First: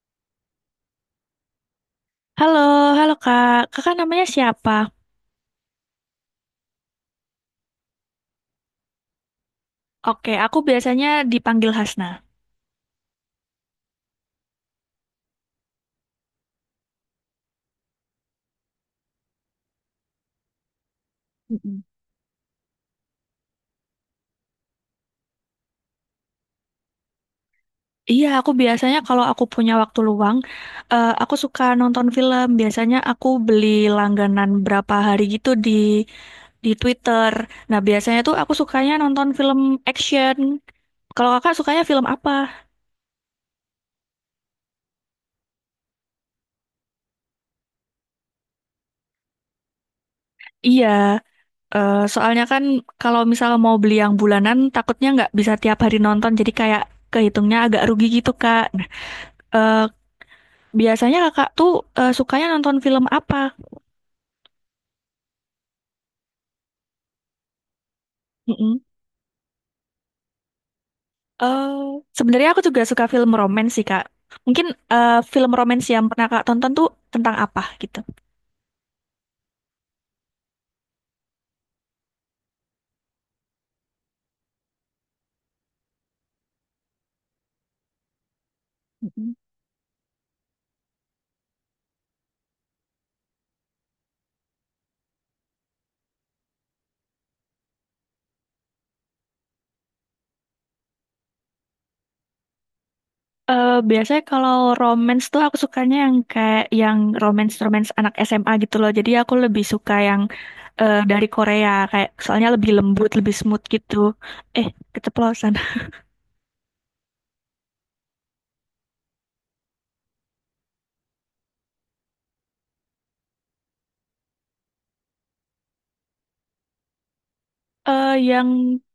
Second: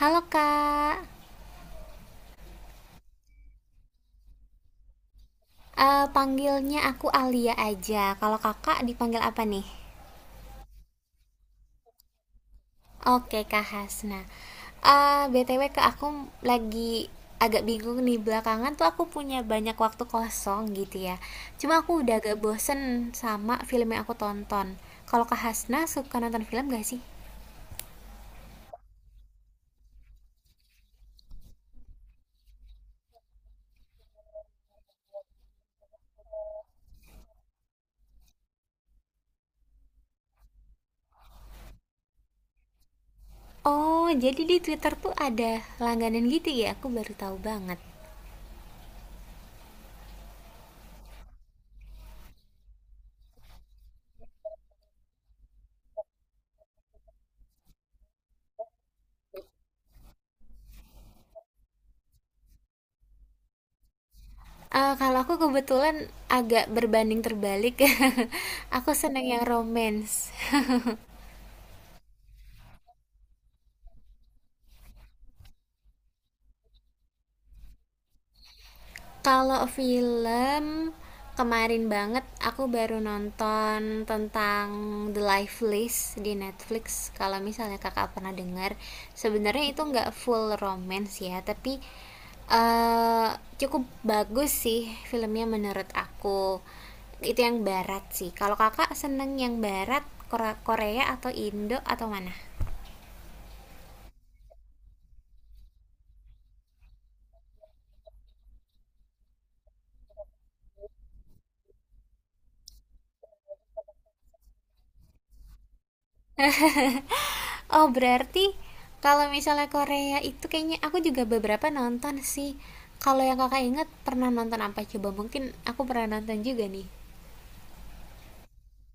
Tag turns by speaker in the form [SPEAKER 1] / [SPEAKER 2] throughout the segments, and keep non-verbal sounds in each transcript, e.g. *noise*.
[SPEAKER 1] Halo kak.
[SPEAKER 2] Halo, halo Kak. Kakak namanya siapa?
[SPEAKER 1] Panggilnya aku Alia aja. Kalau kakak dipanggil apa nih?
[SPEAKER 2] Oke, aku biasanya dipanggil Hasna.
[SPEAKER 1] Oke kak Hasna. Btw kak, aku lagi agak bingung nih. Belakangan tuh aku punya banyak waktu kosong gitu ya. Cuma
[SPEAKER 2] Mm-mm.
[SPEAKER 1] aku udah agak bosen sama film yang aku tonton. Kalau kak Hasna suka nonton film gak sih?
[SPEAKER 2] Iya, aku biasanya kalau aku punya waktu luang, aku suka nonton film. Biasanya aku beli langganan berapa hari gitu di Twitter. Nah, biasanya tuh aku sukanya nonton film action. Kalau kakak sukanya film apa?
[SPEAKER 1] Oh, jadi di Twitter tuh ada langganan gitu ya? Aku baru tahu banget.
[SPEAKER 2] Iya, soalnya kan kalau misal mau beli yang bulanan, takutnya nggak bisa tiap hari nonton. Jadi kayak kehitungnya agak rugi gitu, Kak. Nah, eh, biasanya kakak tuh sukanya nonton film apa?
[SPEAKER 1] Kalau aku kebetulan agak berbanding terbalik. *laughs*
[SPEAKER 2] Mm-mm.
[SPEAKER 1] Aku seneng yang romance.
[SPEAKER 2] Eh, Sebenarnya aku juga suka film romans sih kak. Mungkin film romans yang pernah kak tonton tuh tentang apa gitu?
[SPEAKER 1] Kalau film, kemarin banget aku baru nonton tentang The Life List di Netflix, kalau misalnya Kakak pernah dengar.
[SPEAKER 2] Mm-mm.
[SPEAKER 1] Sebenarnya itu nggak full romance ya, tapi eee, cukup bagus sih filmnya menurut aku. Itu yang barat sih. Kalau Kakak seneng yang barat, Korea atau Indo atau mana?
[SPEAKER 2] Biasanya kalau romance tuh aku sukanya yang kayak yang romance-romance anak SMA gitu loh. Jadi aku lebih suka yang dari Korea kayak soalnya lebih lembut, lebih smooth gitu. Eh, Keceplosan. *laughs*
[SPEAKER 1] Oh, berarti kalau misalnya Korea itu kayaknya aku juga beberapa nonton sih. Kalau yang Kakak ingat pernah nonton apa coba? Mungkin aku pernah nonton juga nih.
[SPEAKER 2] Yang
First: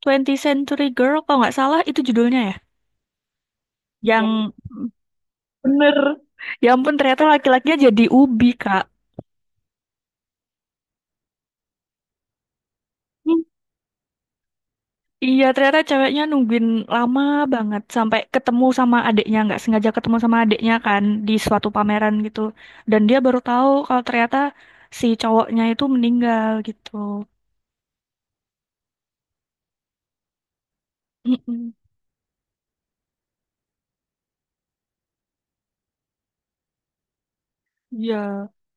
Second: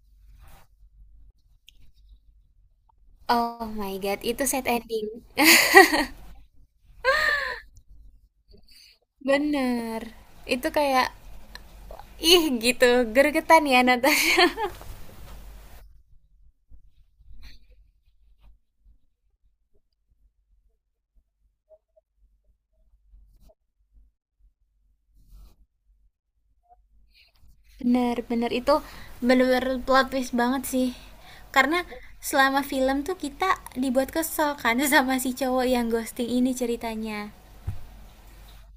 [SPEAKER 2] 20 Century Girl kalau nggak salah itu judulnya ya.
[SPEAKER 1] Oh my God,
[SPEAKER 2] Yang
[SPEAKER 1] itu sad
[SPEAKER 2] Iya.
[SPEAKER 1] ending.
[SPEAKER 2] Bener. Ya ampun, ternyata laki-lakinya jadi ubi, Kak.
[SPEAKER 1] *laughs* Bener. Itu kayak ih gitu,
[SPEAKER 2] Hmm.
[SPEAKER 1] gergetan ya nonton. *laughs*
[SPEAKER 2] Iya, ternyata ceweknya nungguin lama banget sampai ketemu sama adiknya, nggak sengaja ketemu sama adiknya kan di suatu pameran gitu. Dan dia baru tahu kalau ternyata si cowoknya itu meninggal gitu.
[SPEAKER 1] Bener, bener itu bener-bener plot twist banget sih.
[SPEAKER 2] Mm-mm.
[SPEAKER 1] Karena selama film tuh kita dibuat kesel kan *laughs* sama si cowok yang ghosting ini ceritanya.
[SPEAKER 2] Iya,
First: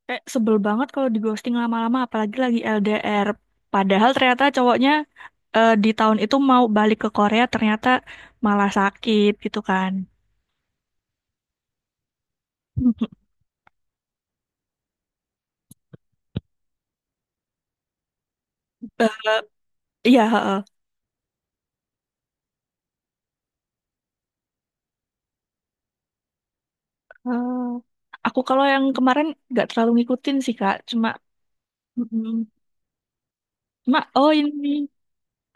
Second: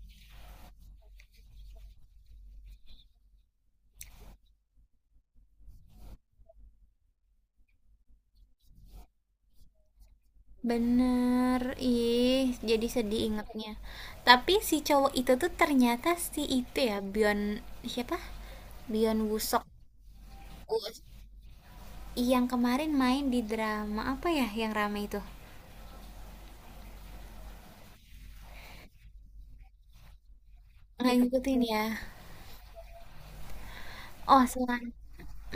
[SPEAKER 2] kayak sebel banget kalau di ghosting lama-lama, apalagi lagi LDR. Padahal ternyata cowoknya di tahun itu mau balik ke Korea, ternyata malah sakit gitu kan.
[SPEAKER 1] Bener, ih, jadi
[SPEAKER 2] *laughs*
[SPEAKER 1] sedih ingetnya. Tapi si cowok itu tuh ternyata si itu ya, Byeon siapa?
[SPEAKER 2] Eh,
[SPEAKER 1] Byeon woo.
[SPEAKER 2] Iya, heeh.
[SPEAKER 1] Yang kemarin main di drama apa ya yang rame itu?
[SPEAKER 2] Eh, aku kalau yang kemarin nggak terlalu ngikutin sih Kak, cuma
[SPEAKER 1] Nggak ngikutin ya.
[SPEAKER 2] mm, cuma oh
[SPEAKER 1] Oh,
[SPEAKER 2] ini
[SPEAKER 1] selain...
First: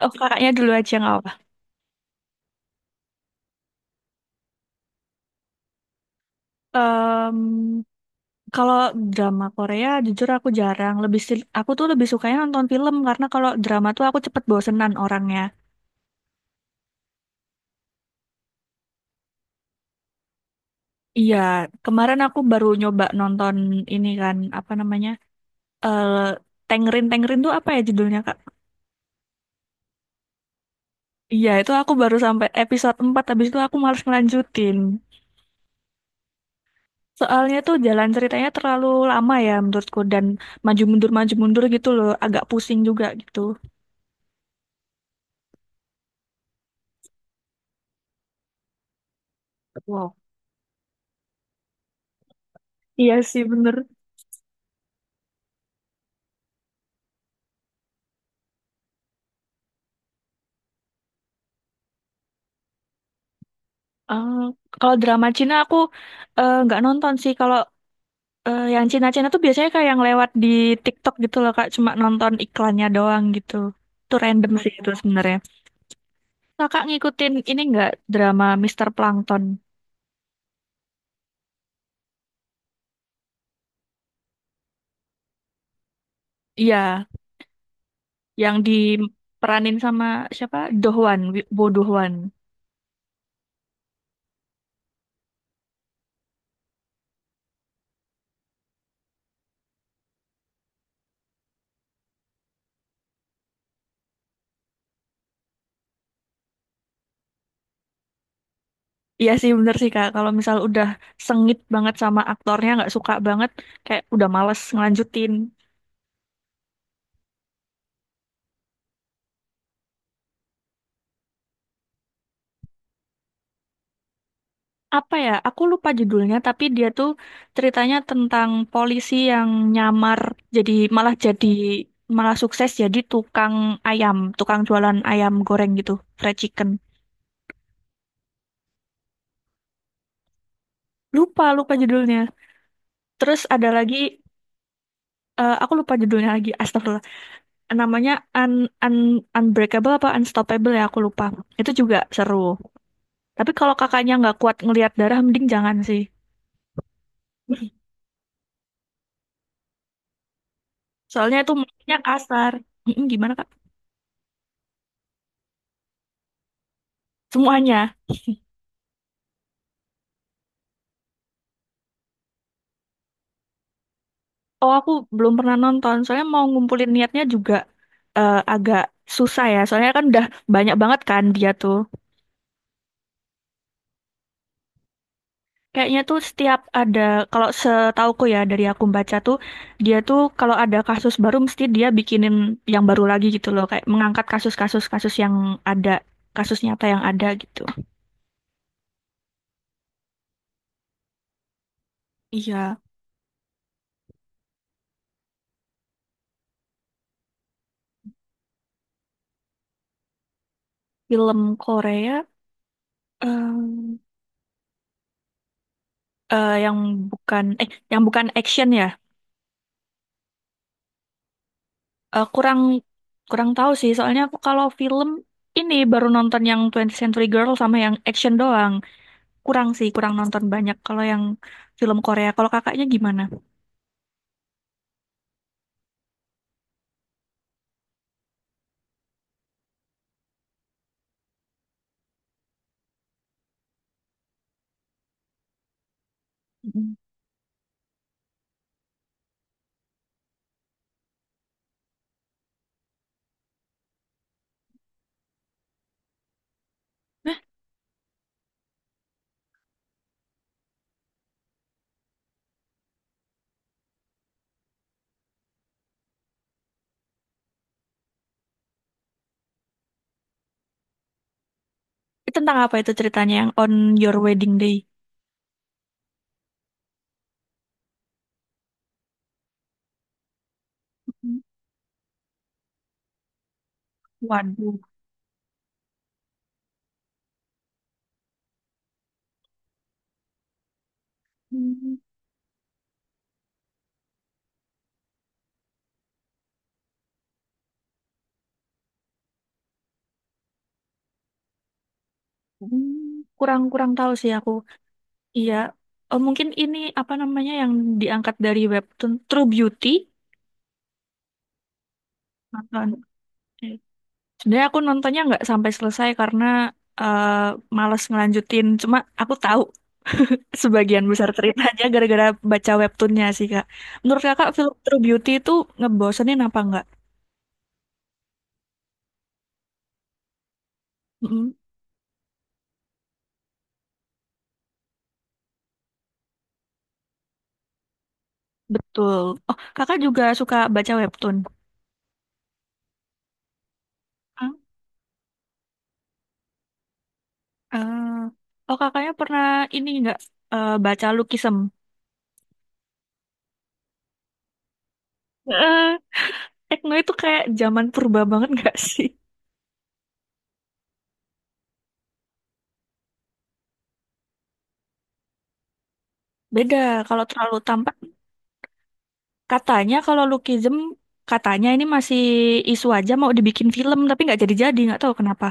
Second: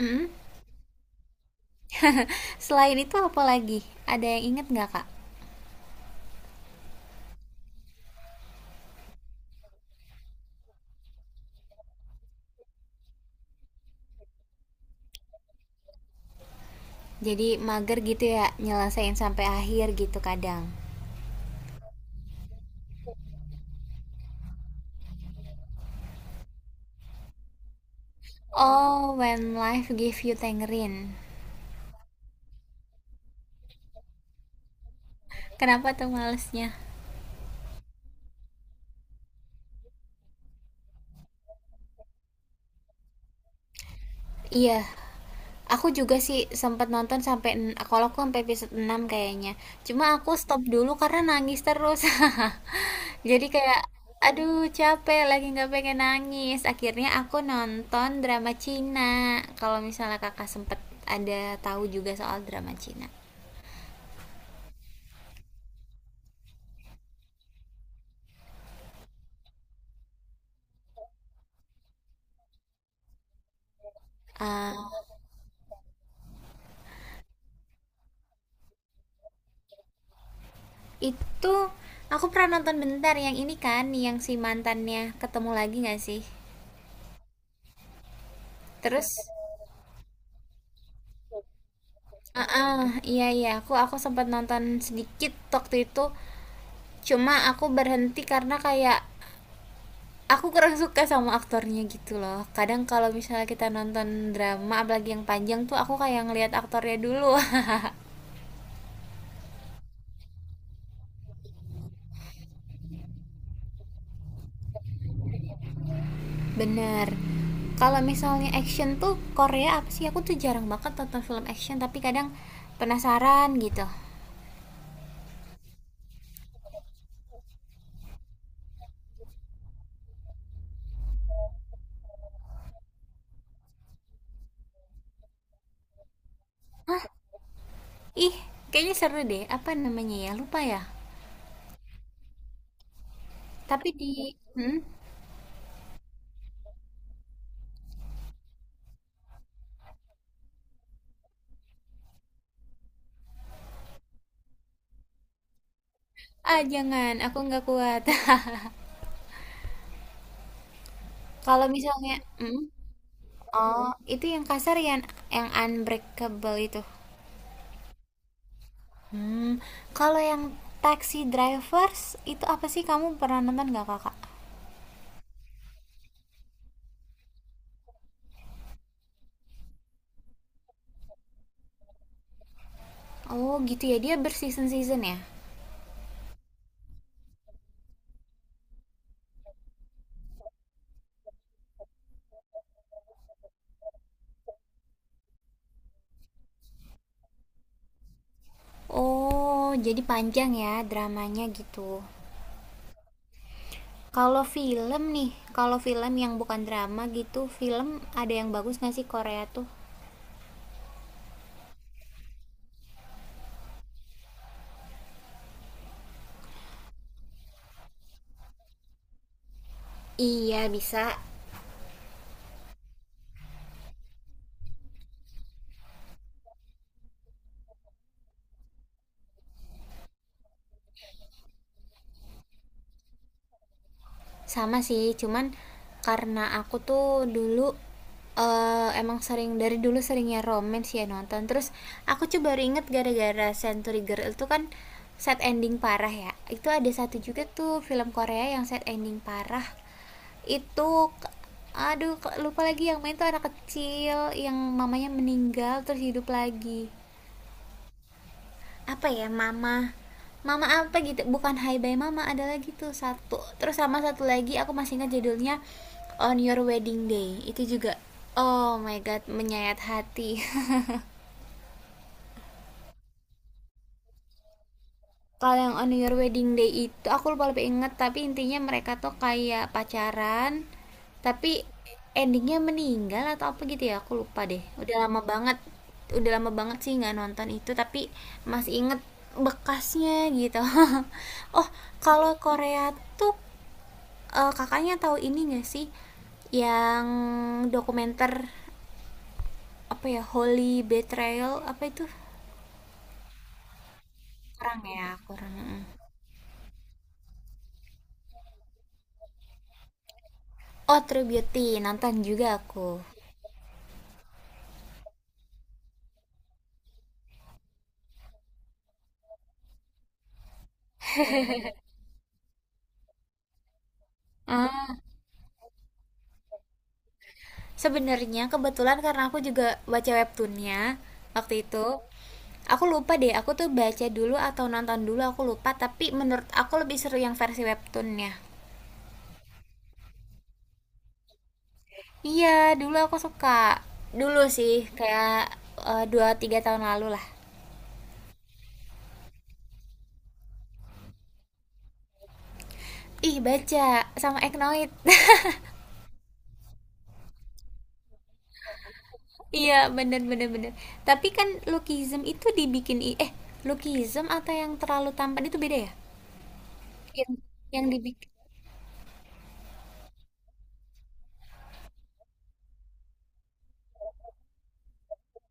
[SPEAKER 2] oh kakaknya dulu aja nggak apa.
[SPEAKER 1] Selain itu apa lagi? Ada yang inget nggak, Kak?
[SPEAKER 2] Em, Kalau drama Korea jujur aku jarang, aku tuh lebih sukanya nonton film karena kalau drama tuh aku cepet bosenan orangnya.
[SPEAKER 1] Jadi mager gitu ya, nyelesain sampai akhir gitu kadang.
[SPEAKER 2] Iya, kemarin aku baru nyoba nonton ini kan apa namanya? eh Tengrin Tengrin tuh apa ya judulnya Kak?
[SPEAKER 1] Oh, When Life Give You Tangerine.
[SPEAKER 2] Iya, itu aku baru sampai episode 4 habis itu aku males ngelanjutin.
[SPEAKER 1] Kenapa tuh malesnya?
[SPEAKER 2] Soalnya tuh jalan ceritanya terlalu lama ya menurutku dan maju mundur gitu loh, agak pusing juga gitu.
[SPEAKER 1] Iya. Aku juga sih sempet nonton sampai, kalau aku sampai episode 6 kayaknya. Cuma
[SPEAKER 2] Wow.
[SPEAKER 1] aku stop dulu karena nangis terus.
[SPEAKER 2] Iya
[SPEAKER 1] *laughs*
[SPEAKER 2] sih
[SPEAKER 1] Jadi
[SPEAKER 2] bener.
[SPEAKER 1] kayak, aduh, capek lagi nggak pengen nangis. Akhirnya aku nonton drama Cina. Kalau misalnya kakak sempet ada tahu juga soal drama Cina.
[SPEAKER 2] Eh, Kalau drama Cina aku nggak nonton sih. Kalau yang Cina-Cina tuh biasanya kayak yang lewat di TikTok gitu loh kak, cuma nonton iklannya doang gitu. Itu random sih itu
[SPEAKER 1] Eh,
[SPEAKER 2] sebenarnya. Kakak ngikutin ini nggak drama Mister Plankton?
[SPEAKER 1] itu aku pernah nonton bentar yang ini kan, yang si mantannya ketemu lagi nggak sih?
[SPEAKER 2] Iya, yang
[SPEAKER 1] Terus,
[SPEAKER 2] diperanin sama siapa? Dohwan, Bo Dohwan.
[SPEAKER 1] ah ah, iya iya, aku sempat nonton sedikit waktu itu. Cuma aku berhenti karena kayak aku kurang suka sama aktornya gitu loh. Kadang kalau misalnya kita nonton drama apalagi yang panjang tuh aku kayak ngelihat aktornya dulu. *laughs*
[SPEAKER 2] Iya sih bener sih Kak, kalau misal udah sengit banget sama aktornya, nggak suka banget, kayak udah males ngelanjutin.
[SPEAKER 1] Bener. Kalau misalnya action tuh, Korea apa sih, aku tuh jarang banget nonton film action tapi kadang penasaran gitu.
[SPEAKER 2] Apa ya, aku lupa judulnya, tapi dia tuh ceritanya tentang polisi yang nyamar, jadi, malah sukses jadi tukang ayam, tukang jualan ayam goreng gitu, fried chicken.
[SPEAKER 1] Ih, kayaknya seru deh. Apa namanya ya, lupa ya.
[SPEAKER 2] Lupa, lupa judulnya. Terus ada
[SPEAKER 1] Tapi
[SPEAKER 2] lagi,
[SPEAKER 1] di... hmm?
[SPEAKER 2] aku lupa judulnya lagi, astagfirullah. Namanya Un Un Unbreakable apa Unstoppable ya, aku lupa. Itu juga seru. Tapi kalau kakaknya nggak kuat ngelihat darah, mending jangan sih.
[SPEAKER 1] Ah, jangan, aku nggak kuat.
[SPEAKER 2] Soalnya
[SPEAKER 1] *laughs*
[SPEAKER 2] itu
[SPEAKER 1] Kalau
[SPEAKER 2] mulutnya
[SPEAKER 1] misalnya...
[SPEAKER 2] kasar.
[SPEAKER 1] hmm?
[SPEAKER 2] Mm-mm, gimana kak?
[SPEAKER 1] Oh, itu yang kasar, yang unbreakable itu.
[SPEAKER 2] Semuanya.
[SPEAKER 1] Hmm, kalau yang Taxi Drivers itu apa sih, kamu pernah nonton nggak kakak?
[SPEAKER 2] Oh aku belum pernah nonton. Soalnya mau ngumpulin niatnya juga agak susah ya. Soalnya kan udah banyak banget kan dia tuh.
[SPEAKER 1] Oh gitu ya, dia berseason-season ya?
[SPEAKER 2] Kayaknya tuh setiap ada kalau setauku ya dari aku baca tuh dia tuh kalau ada kasus baru mesti dia bikinin yang baru lagi gitu loh. Kayak mengangkat kasus-kasus kasus yang ada kasus nyata yang ada gitu.
[SPEAKER 1] Oh, jadi panjang ya dramanya gitu.
[SPEAKER 2] Iya,
[SPEAKER 1] Kalau film nih, kalau film yang bukan drama gitu, film ada yang bagus nggak sih Korea tuh?
[SPEAKER 2] film Korea. Yang bukan yang bukan action ya.
[SPEAKER 1] Iya bisa.
[SPEAKER 2] Kurang kurang tahu sih soalnya aku kalau film ini baru nonton yang 20 Century Girl sama yang action doang. Kurang sih, kurang nonton banyak kalau yang film Korea. Kalau kakaknya gimana?
[SPEAKER 1] Sama sih, cuman karena aku tuh dulu emang sering dari dulu seringnya romance ya nonton. Terus aku tuh baru inget gara-gara Century Girl itu kan sad ending parah ya. Itu ada
[SPEAKER 2] Mm.
[SPEAKER 1] satu juga tuh film Korea yang sad ending parah. Itu, aduh, lupa lagi. Yang main tuh anak kecil yang mamanya meninggal terus hidup lagi, apa ya, mama mama apa gitu, bukan hi bye mama, ada lagi tuh satu. Terus sama satu lagi aku masih ingat judulnya, on your wedding day itu juga oh my god menyayat hati. *laughs*
[SPEAKER 2] Itu tentang apa itu ceritanya yang On Your Wedding Day?
[SPEAKER 1] Kalau yang on your wedding day itu aku lupa, lebih inget tapi intinya mereka tuh kayak pacaran,
[SPEAKER 2] Mm.
[SPEAKER 1] tapi endingnya meninggal atau apa gitu ya, aku lupa deh,
[SPEAKER 2] Waduh.
[SPEAKER 1] udah lama banget. Udah lama banget sih nggak nonton itu, tapi masih inget bekasnya gitu. *laughs* Oh,
[SPEAKER 2] Mm.
[SPEAKER 1] kalau Korea tuh kakaknya tahu ini nggak sih, yang dokumenter apa ya, Holy Betrayal apa itu.
[SPEAKER 2] Mm. Kurang-kurang tahu sih aku.
[SPEAKER 1] Kurang ya,
[SPEAKER 2] Iya,
[SPEAKER 1] kurang. Mm.
[SPEAKER 2] Mungkin ini apa namanya yang diangkat dari webtoon True Beauty.
[SPEAKER 1] Oh, True Beauty nonton juga aku.
[SPEAKER 2] Nonton. Sebenarnya aku nontonnya nggak sampai selesai karena eh, males ngelanjutin. Cuma aku tahu sebagian besar ceritanya gara-gara baca webtoonnya sih, Kak. Menurut Kakak, film
[SPEAKER 1] Ah,
[SPEAKER 2] True Beauty itu ngebosenin apa nggak?
[SPEAKER 1] sebenarnya kebetulan karena aku juga baca webtoonnya waktu
[SPEAKER 2] Mm-mm,
[SPEAKER 1] itu. Aku lupa deh, aku tuh baca dulu atau nonton dulu aku lupa, tapi menurut aku lebih seru yang versi webtoonnya.
[SPEAKER 2] betul. Oh, Kakak juga suka baca webtoon?
[SPEAKER 1] Iya, dulu aku suka. Dulu
[SPEAKER 2] Hmm,
[SPEAKER 1] sih, kayak dua tiga tahun lalu lah.
[SPEAKER 2] oh, Kakaknya pernah ini nggak baca Lukisem?
[SPEAKER 1] Ih, baca sama Eknoid. *laughs*
[SPEAKER 2] Eh, Tekno itu kayak zaman purba banget nggak sih?
[SPEAKER 1] Iya, bener bener bener. Tapi kan Lookism itu dibikin Lookism atau yang terlalu tampan itu beda ya?
[SPEAKER 2] Beda, kalau
[SPEAKER 1] Yang
[SPEAKER 2] terlalu
[SPEAKER 1] yang
[SPEAKER 2] tampak.
[SPEAKER 1] dibikin
[SPEAKER 2] Katanya kalau Lookism, katanya ini masih isu aja mau dibikin film, tapi nggak jadi-jadi, nggak tahu kenapa.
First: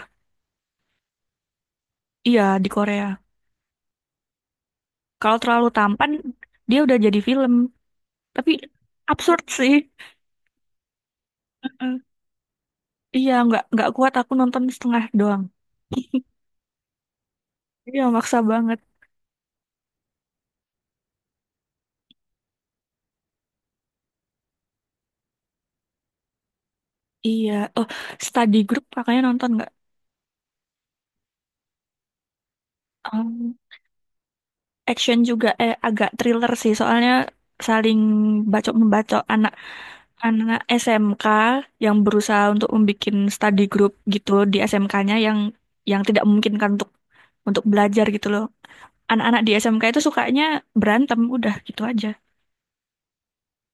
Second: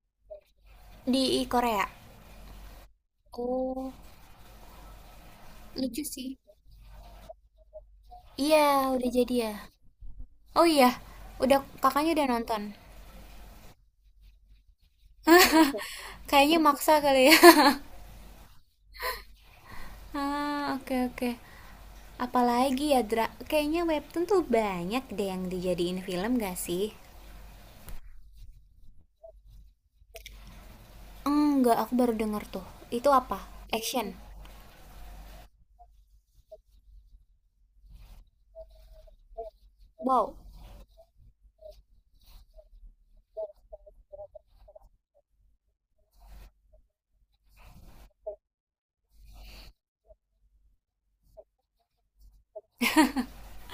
[SPEAKER 1] di Korea.
[SPEAKER 2] Iya, di Korea.
[SPEAKER 1] Oh,
[SPEAKER 2] Kalau terlalu
[SPEAKER 1] lucu
[SPEAKER 2] tampan,
[SPEAKER 1] sih.
[SPEAKER 2] dia udah jadi film. Tapi
[SPEAKER 1] Iya, udah jadi
[SPEAKER 2] absurd
[SPEAKER 1] ya.
[SPEAKER 2] sih.
[SPEAKER 1] Oh iya, udah
[SPEAKER 2] Heeh.
[SPEAKER 1] kakaknya udah nonton.
[SPEAKER 2] Iya, nggak kuat aku nonton setengah doang.
[SPEAKER 1] Kayaknya maksa kali ya. *laughs*
[SPEAKER 2] Iya, maksa banget.
[SPEAKER 1] Ah, oke oke. Apalagi ya, Dra. Kayaknya webtoon tuh banyak deh yang dijadiin film gak sih?
[SPEAKER 2] Iya. Oh, study group kakaknya nonton nggak?
[SPEAKER 1] Enggak, aku baru denger tuh. Itu apa?
[SPEAKER 2] Oh.
[SPEAKER 1] Action.
[SPEAKER 2] Action juga agak thriller sih soalnya saling bacok membacok anak
[SPEAKER 1] Wow.
[SPEAKER 2] anak SMK yang berusaha untuk membuat study group gitu di SMK-nya yang tidak memungkinkan untuk belajar gitu loh. Anak-anak di SMK itu sukanya berantem udah gitu aja.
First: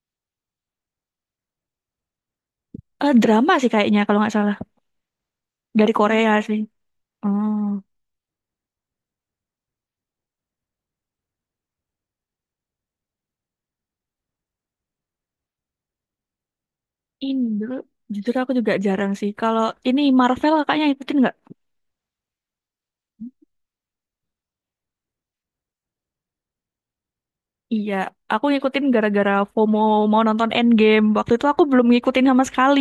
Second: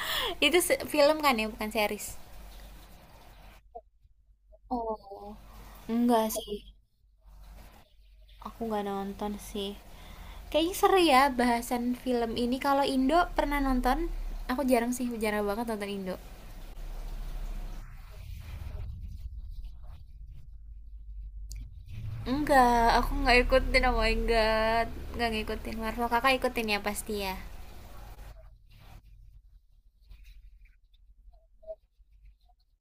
[SPEAKER 1] *laughs* Itu film kan ya, bukan series.
[SPEAKER 2] Drama sih kayaknya kalau nggak salah
[SPEAKER 1] Oh,
[SPEAKER 2] dari
[SPEAKER 1] enggak
[SPEAKER 2] Korea
[SPEAKER 1] sih.
[SPEAKER 2] sih. Oh,
[SPEAKER 1] Aku nggak nonton sih. Kayaknya seru ya bahasan film ini. Kalau Indo pernah nonton? Aku jarang sih, jarang banget nonton Indo.
[SPEAKER 2] Indo jujur aku juga jarang sih. Kalau ini Marvel kakaknya ikutin nggak?
[SPEAKER 1] Enggak, aku nggak ikutin, oh my god. Nggak ngikutin Marvel, kakak ikutin ya pasti ya.
[SPEAKER 2] Iya, aku ngikutin gara-gara FOMO mau nonton Endgame. Waktu itu aku belum ngikutin sama sekali.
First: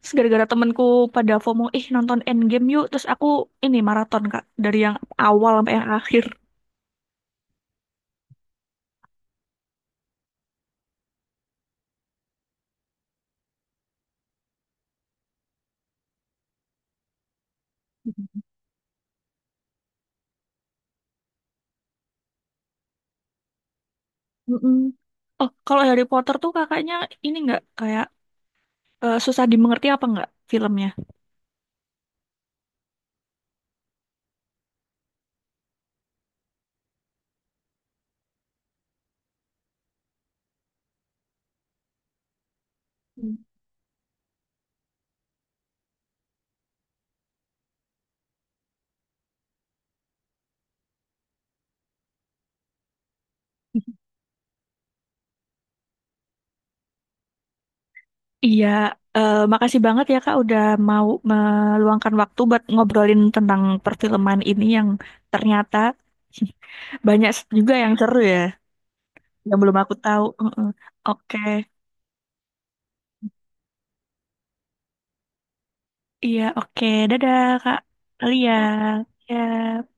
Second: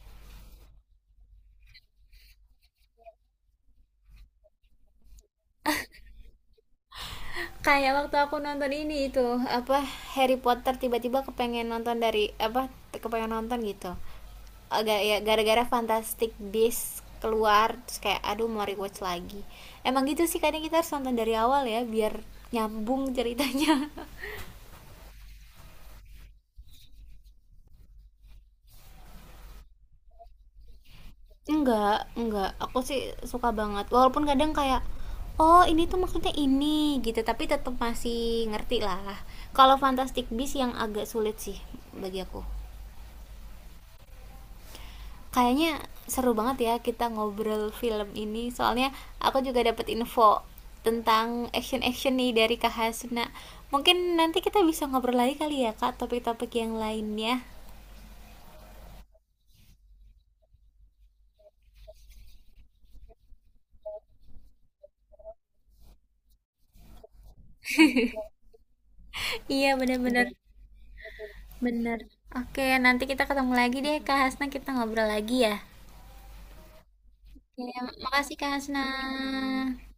[SPEAKER 2] Terus gara-gara temenku pada FOMO, ih nonton Endgame yuk. Terus aku ini maraton, Kak. Dari yang awal sampai yang akhir.
[SPEAKER 1] Kayak waktu aku nonton ini, itu apa, Harry Potter, tiba-tiba kepengen nonton dari, apa, kepengen nonton gitu. Agak ya gara-gara Fantastic Beasts keluar, terus kayak aduh mau rewatch lagi. Emang gitu sih, kadang kita harus nonton dari awal ya, biar nyambung ceritanya. *laughs*
[SPEAKER 2] Mm-mm. Oh, kalau Harry Potter tuh kakaknya ini nggak kayak susah dimengerti apa nggak filmnya?
[SPEAKER 1] Enggak enggak, aku sih suka banget. Walaupun kadang kayak, "Oh, ini tuh maksudnya ini," gitu, tapi tetap masih ngerti lah. Kalau Fantastic Beasts yang agak sulit sih bagi aku.
[SPEAKER 2] Hmm.
[SPEAKER 1] Kayaknya seru banget ya kita ngobrol film ini, soalnya aku juga dapat info tentang action-action nih dari Kak Hasna. Mungkin nanti kita bisa ngobrol lagi kali ya, Kak, topik-topik yang lainnya.
[SPEAKER 2] Iya, makasih banget ya Kak udah mau meluangkan waktu buat ngobrolin tentang perfilman ini yang ternyata *laughs* banyak juga yang seru ya.
[SPEAKER 1] *laughs*
[SPEAKER 2] Yang
[SPEAKER 1] Iya,
[SPEAKER 2] belum aku tahu.
[SPEAKER 1] bener-bener. Iya.
[SPEAKER 2] Heeh. Oke,
[SPEAKER 1] Bener. Oke, nanti kita ketemu lagi deh, Kak Hasna. Kita ngobrol lagi ya.
[SPEAKER 2] iya, oke, Dadah, Kak.
[SPEAKER 1] Iya, makasih
[SPEAKER 2] Lia,
[SPEAKER 1] Kak Asna.
[SPEAKER 2] ya.